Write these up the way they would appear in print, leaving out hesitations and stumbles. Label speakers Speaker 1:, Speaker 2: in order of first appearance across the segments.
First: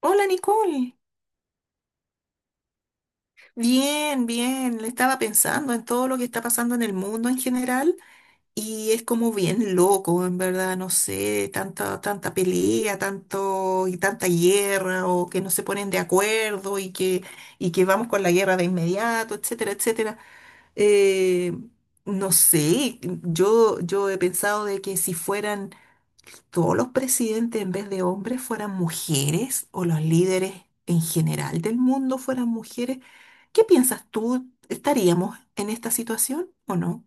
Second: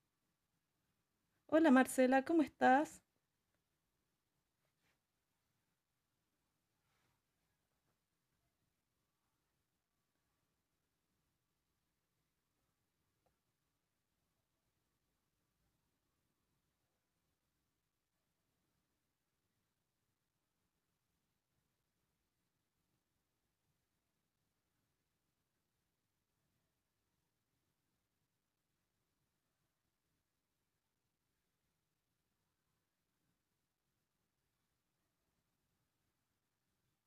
Speaker 1: Hola Nicole,
Speaker 2: Hola Marcela, ¿cómo estás?
Speaker 1: bien, bien, le estaba pensando en todo lo que está pasando en el mundo en general y es como bien loco, en verdad, no sé, tanta pelea, tanto y tanta guerra o que no se ponen de acuerdo y que vamos con la guerra de inmediato, etcétera, etcétera. Eh, no sé, yo he pensado de que si fueran todos los presidentes en vez de hombres fueran mujeres o los líderes en general del mundo fueran mujeres, ¿qué piensas tú? ¿Estaríamos en esta situación o no?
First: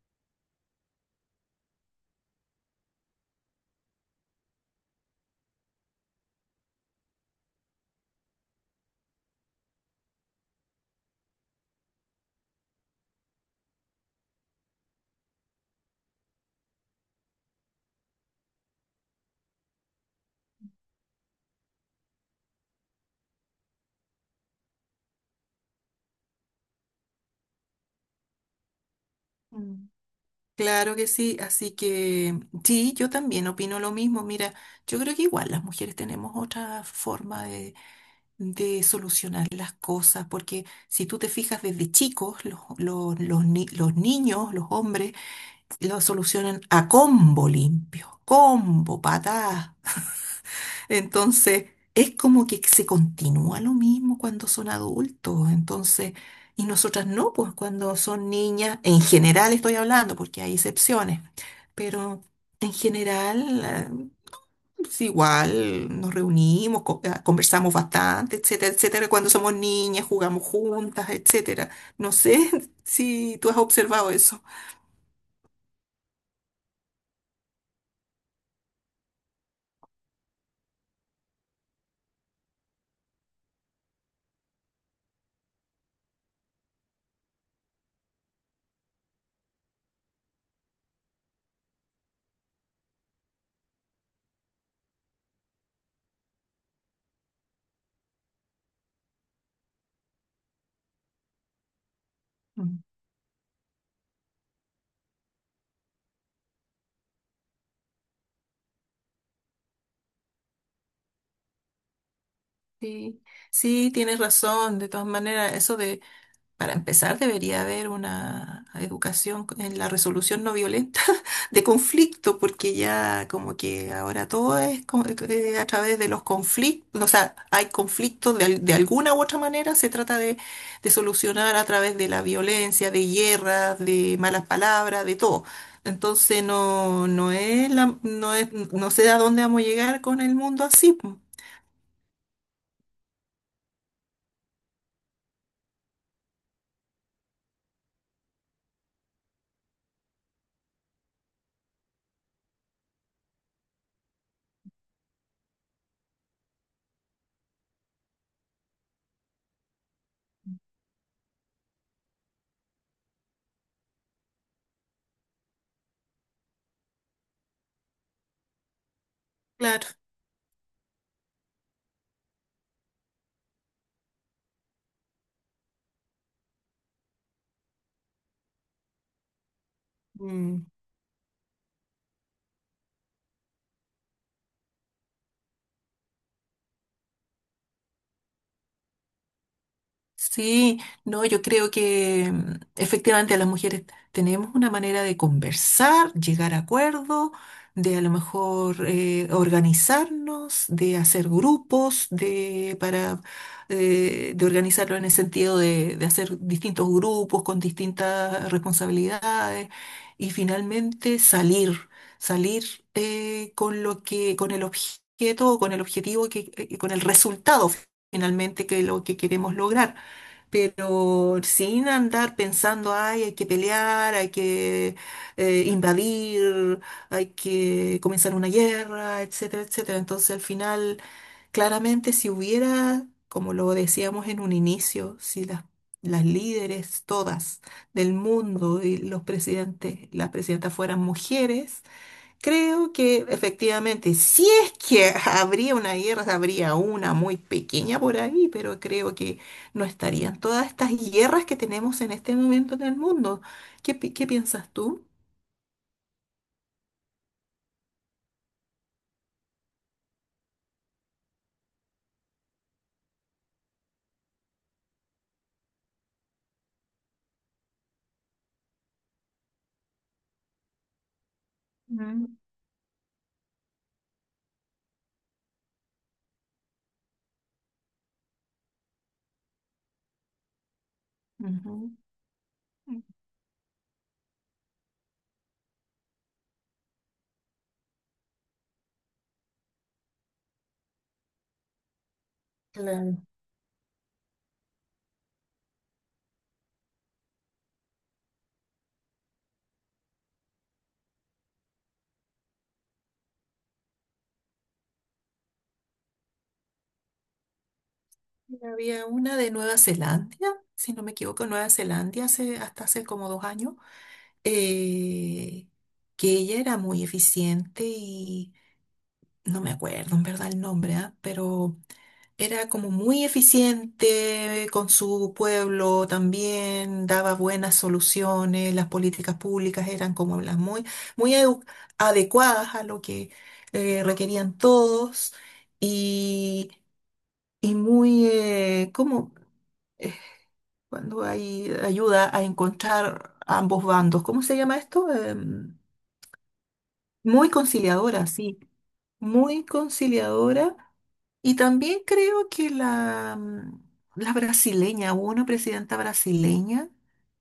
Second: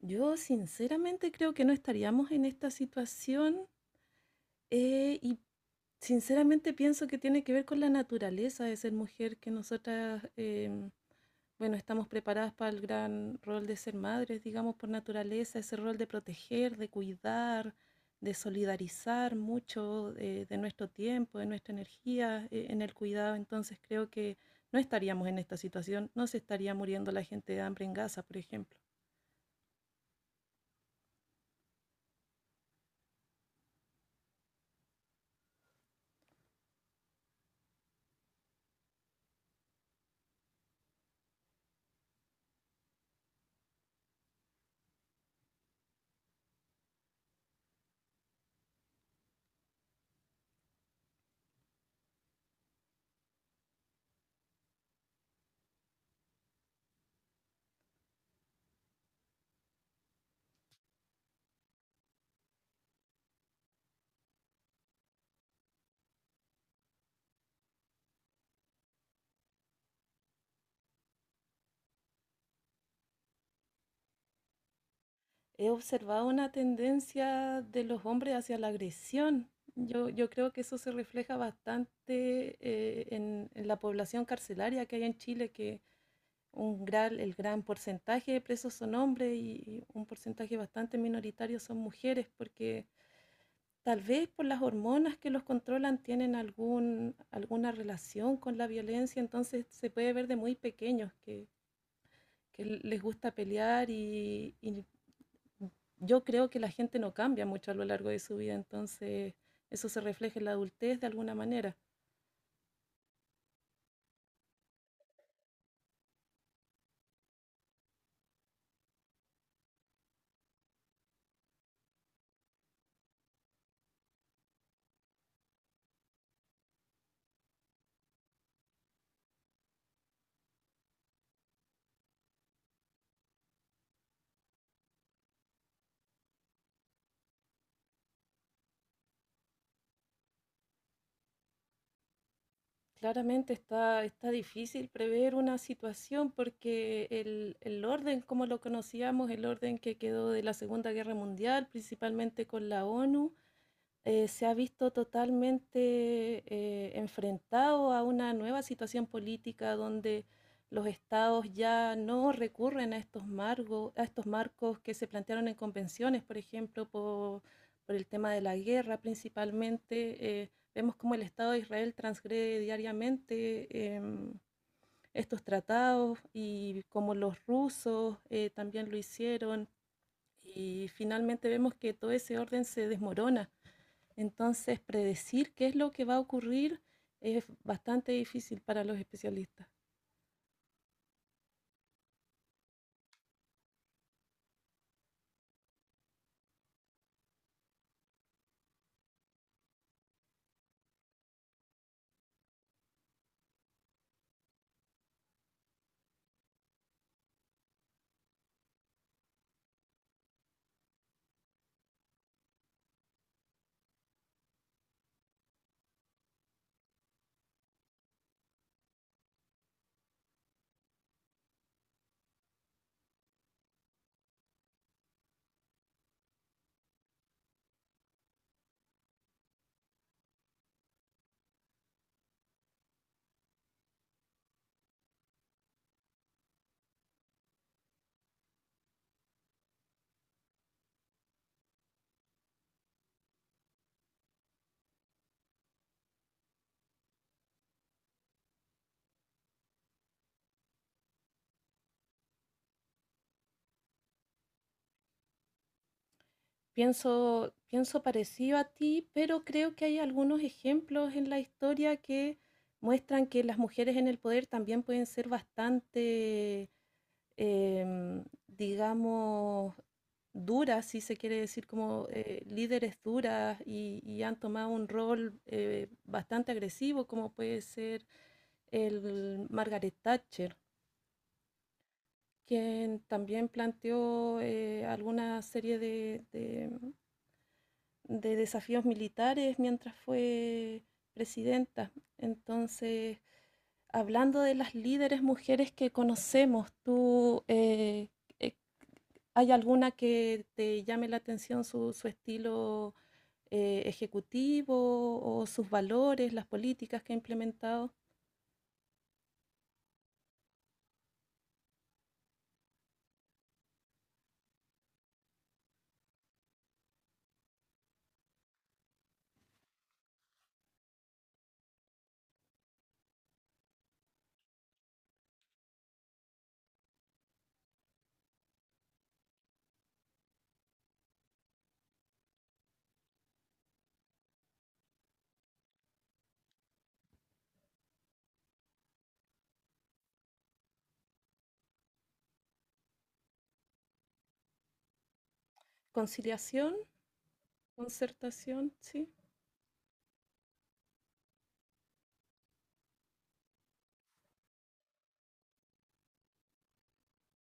Speaker 2: Yo sinceramente creo que no estaríamos en esta situación y sinceramente pienso que tiene que ver con la naturaleza de ser mujer, que nosotras, bueno, estamos preparadas para el gran rol de ser madres, digamos, por naturaleza, ese rol de proteger, de cuidar, de solidarizar mucho de nuestro tiempo, de nuestra energía en el cuidado. Entonces creo que no estaríamos en esta situación, no se estaría muriendo la gente de hambre en Gaza, por ejemplo.
Speaker 1: Mm. Claro que sí, así que sí, yo también opino lo mismo. Mira, yo creo que igual las mujeres tenemos otra forma de solucionar las cosas, porque si tú te fijas desde chicos, los ni- los niños, los hombres, lo solucionan a combo limpio, combo, patada. Entonces, es como que se continúa lo mismo cuando son adultos. Entonces, y nosotras no, pues cuando son niñas, en general estoy hablando, porque hay excepciones, pero en general, es igual nos reunimos, conversamos bastante, etcétera, etcétera. Cuando somos niñas, jugamos juntas, etcétera. No sé si tú has observado eso.
Speaker 2: He observado una tendencia de los hombres hacia la agresión. Yo creo que eso se refleja bastante en la población carcelaria que hay en Chile, que un gran, el gran porcentaje de presos son hombres y un porcentaje bastante minoritario son mujeres, porque tal vez por las hormonas que los controlan tienen alguna relación con la violencia, entonces se puede ver de muy pequeños que les gusta pelear y yo creo que la gente no cambia mucho a lo largo de su vida, entonces eso se refleja en la adultez de alguna manera.
Speaker 1: Sí, sí, tienes razón. De todas maneras, eso de, para empezar, debería haber una educación en la resolución no violenta de conflicto, porque ya como que ahora todo es a través de los conflictos, o sea, hay conflictos de, de alguna u otra manera, se trata de solucionar a través de la violencia, de guerras, de malas palabras, de todo. Entonces no, no sé a dónde vamos a llegar con el mundo así. Po.
Speaker 2: Claramente está difícil prever una situación porque el orden, como lo conocíamos, el orden que quedó de la Segunda Guerra Mundial, principalmente con la ONU, se ha visto totalmente enfrentado a una nueva situación política donde los estados ya no recurren a estos margos, a estos marcos que se plantearon en convenciones, por ejemplo, por el tema de la guerra
Speaker 1: Claro.
Speaker 2: principalmente. Vemos cómo el Estado de Israel transgrede diariamente estos tratados y como los rusos también lo hicieron.
Speaker 1: Mm.
Speaker 2: Y finalmente vemos que todo ese orden se desmorona. Entonces, predecir qué es lo que va a ocurrir es bastante difícil para los especialistas.
Speaker 1: Sí, no, yo creo que efectivamente las mujeres tenemos una manera de conversar, llegar a acuerdos, de a lo mejor organizarnos, de hacer grupos, de para de organizarlo en el sentido de hacer distintos grupos con distintas responsabilidades y finalmente salir con lo que, con el objeto, con el objetivo que, con el resultado finalmente que lo que queremos lograr pero sin andar pensando, ay, hay que pelear, hay que invadir, hay que comenzar una guerra, etcétera, etcétera. Entonces, al final, claramente, si hubiera, como lo decíamos en un inicio, si las, las líderes todas del mundo y los presidentes, las presidentas fueran mujeres, creo que efectivamente, si es que habría una guerra, habría una muy pequeña por ahí, pero creo que no estarían todas estas guerras que tenemos en este momento en el mundo. ¿ qué piensas tú?
Speaker 2: Pienso parecido a ti, pero creo que hay algunos ejemplos en la historia que muestran que las mujeres en el poder también pueden ser bastante, digamos, duras, si se quiere decir, como
Speaker 1: Mm.
Speaker 2: líderes duras han tomado un rol bastante agresivo, como puede ser el Margaret Thatcher,
Speaker 1: Ujú.
Speaker 2: quien
Speaker 1: Mm.
Speaker 2: también planteó alguna serie de desafíos militares mientras fue presidenta. Entonces,
Speaker 1: Claro.
Speaker 2: hablando de las líderes mujeres que conocemos, ¿tú eh, hay alguna que te llame la atención su estilo ejecutivo o sus valores, las políticas que ha implementado?
Speaker 1: Había una de Nueva Zelanda, si no me equivoco, Nueva Zelanda hace, hasta hace como dos años, eh, que ella era muy eficiente y no me acuerdo en verdad el nombre, ¿ah? Pero era como muy eficiente con su pueblo también, daba buenas soluciones, las políticas públicas eran como las muy, muy adecuadas a lo que requerían todos y, y muy, como eh, cuando hay ayuda a encontrar ambos bandos, ¿cómo se llama esto?
Speaker 2: Conciliación.
Speaker 1: Muy conciliadora, sí.
Speaker 2: Concertación, sí.
Speaker 1: Muy conciliadora. Y también creo que la, la brasileña, hubo una presidenta brasileña,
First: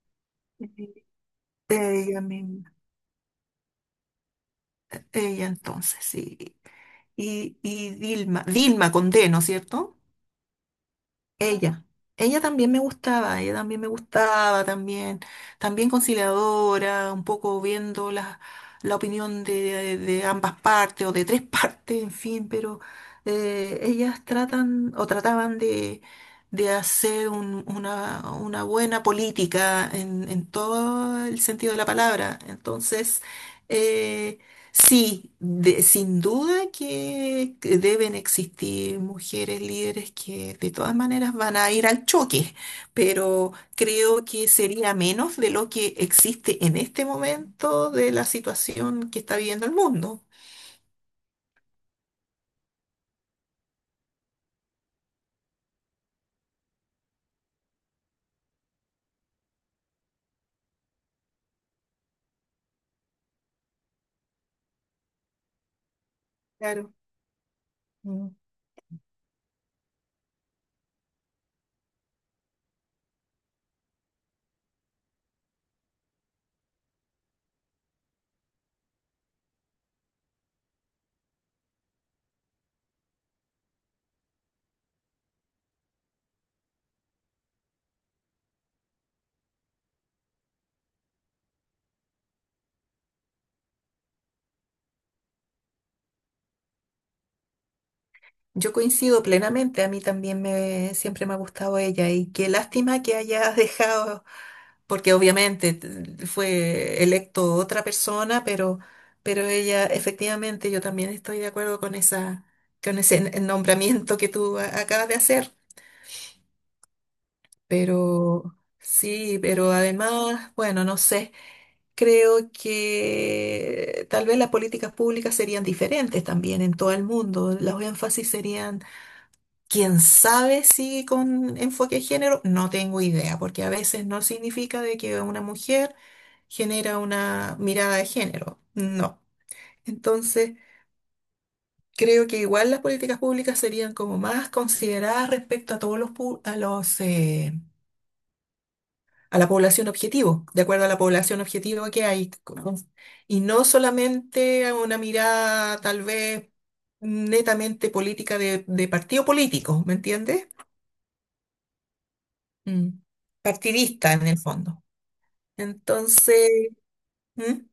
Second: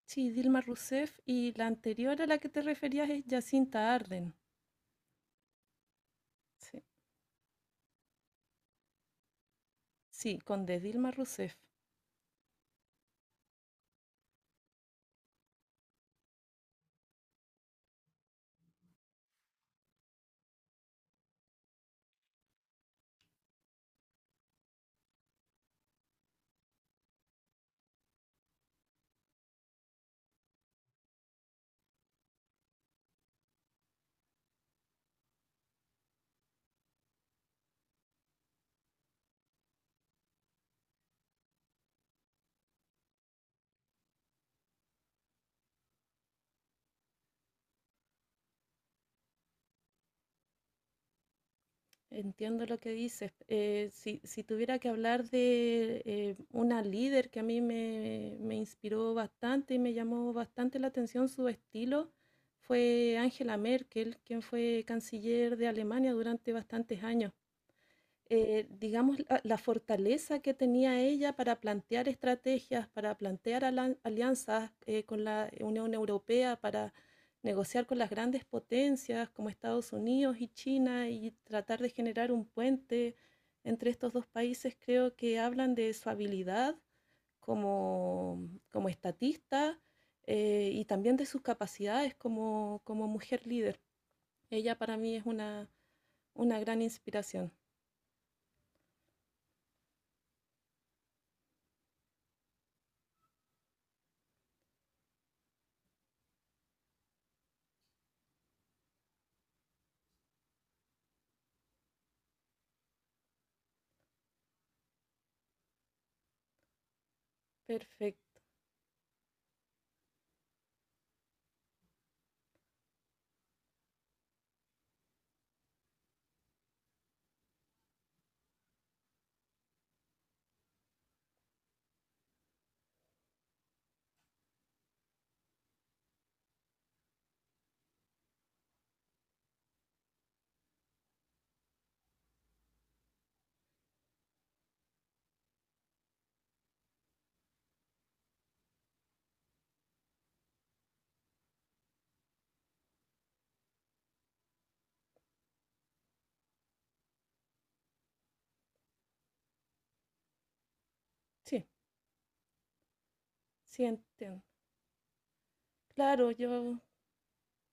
Speaker 2: Sí, Dilma
Speaker 1: sí.
Speaker 2: Rousseff y la
Speaker 1: Ella
Speaker 2: anterior a la que te
Speaker 1: misma,
Speaker 2: referías es Jacinta Arden.
Speaker 1: ella entonces, sí.
Speaker 2: Sí,
Speaker 1: Y Dilma, Dilma con D, ¿no es cierto?
Speaker 2: sí, con de Dilma Rousseff.
Speaker 1: Ella, ella también me gustaba, ella también me gustaba, también, también conciliadora, un poco viendo la, la opinión de ambas partes o de tres partes, en fin, pero ellas tratan o trataban de hacer una buena política en todo el sentido de la palabra. Entonces, eh, sí, sin duda que deben existir mujeres líderes que de todas maneras van a ir al choque, pero creo que sería menos de lo que existe en este momento de la situación que está viviendo el mundo.
Speaker 2: Entiendo lo que dices. Si tuviera que hablar de una líder que a me inspiró bastante y me llamó bastante la atención su estilo, fue Angela Merkel, quien fue canciller de Alemania durante
Speaker 1: Claro.
Speaker 2: bastantes años.
Speaker 1: Mm.
Speaker 2: Digamos, la fortaleza que tenía ella para plantear estrategias, para plantear alianzas con la Unión Europea, para negociar con las grandes potencias como Estados Unidos y China y tratar de generar un puente entre estos dos países, creo que hablan de su habilidad como estatista y también de sus capacidades como mujer líder. Ella para mí es una gran inspiración.
Speaker 1: Yo coincido plenamente, a mí también me, siempre me ha gustado ella y qué lástima que hayas dejado porque obviamente fue electo otra persona, pero ella, efectivamente, yo también estoy de acuerdo con esa, con ese nombramiento que tú acabas de hacer.
Speaker 2: Perfecto.
Speaker 1: Pero sí, pero además, bueno, no sé, creo que tal vez las políticas públicas serían diferentes también en todo el mundo. Los énfasis serían, quién sabe si con enfoque de género, no tengo idea, porque a veces no significa de que una mujer genera una mirada de género. No. Entonces, creo que igual las políticas públicas serían como más consideradas respecto a todos los a los a la población objetivo, de acuerdo a la población objetivo que hay, ¿no? Y no solamente a una mirada tal vez netamente política de partido político, ¿me entiendes?
Speaker 2: Sí.
Speaker 1: Mm.
Speaker 2: Sí,
Speaker 1: Partidista en el
Speaker 2: entiendo.
Speaker 1: fondo.
Speaker 2: Claro,
Speaker 1: Entonces,
Speaker 2: yo
Speaker 1: ¿mm?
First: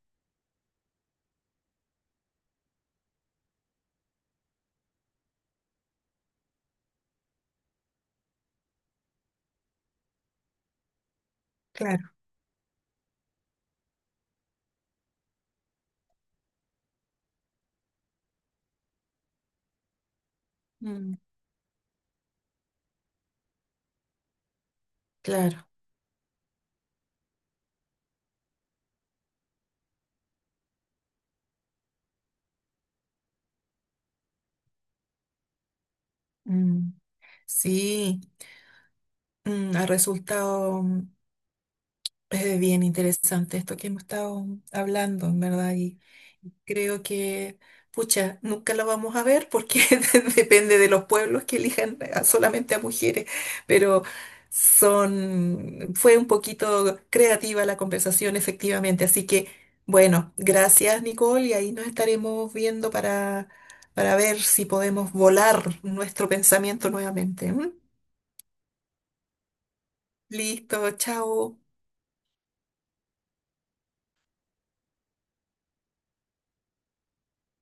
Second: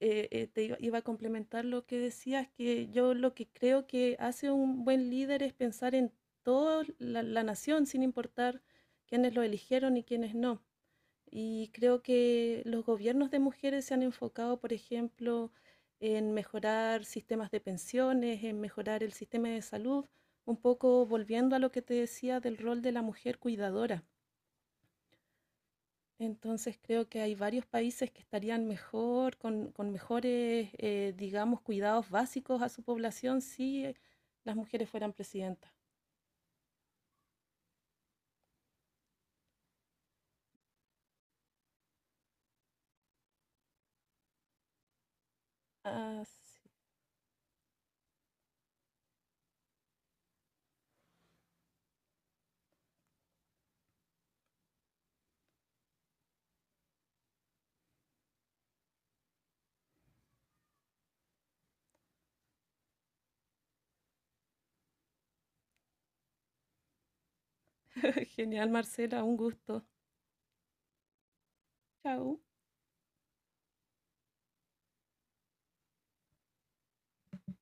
Speaker 2: iba a complementar lo que decías, que yo lo que creo que hace un buen líder es pensar en toda la nación, sin importar quiénes lo eligieron y quiénes no. Y creo
Speaker 1: Claro.
Speaker 2: que los gobiernos de mujeres se han enfocado, por ejemplo, en mejorar sistemas de pensiones, en mejorar el sistema de salud, un poco
Speaker 1: Mm,
Speaker 2: volviendo a lo que te decía del rol de la mujer cuidadora.
Speaker 1: claro.
Speaker 2: Entonces creo que hay varios países que estarían mejor, con mejores, digamos, cuidados básicos a su población si las mujeres fueran presidentas.
Speaker 1: Mm. Sí, mm, ha resultado bien interesante esto que hemos estado hablando, en verdad, y
Speaker 2: Ah, sí.
Speaker 1: creo que, pucha, nunca lo vamos a ver porque depende de los pueblos que elijan solamente a mujeres, pero son, fue un poquito creativa la conversación, efectivamente, así que, bueno, gracias, Nicole, y ahí nos estaremos viendo para ver si podemos volar nuestro pensamiento nuevamente. ¿M?
Speaker 2: Genial, Marcela, un gusto.
Speaker 1: Listo, chao.
Speaker 2: Chao.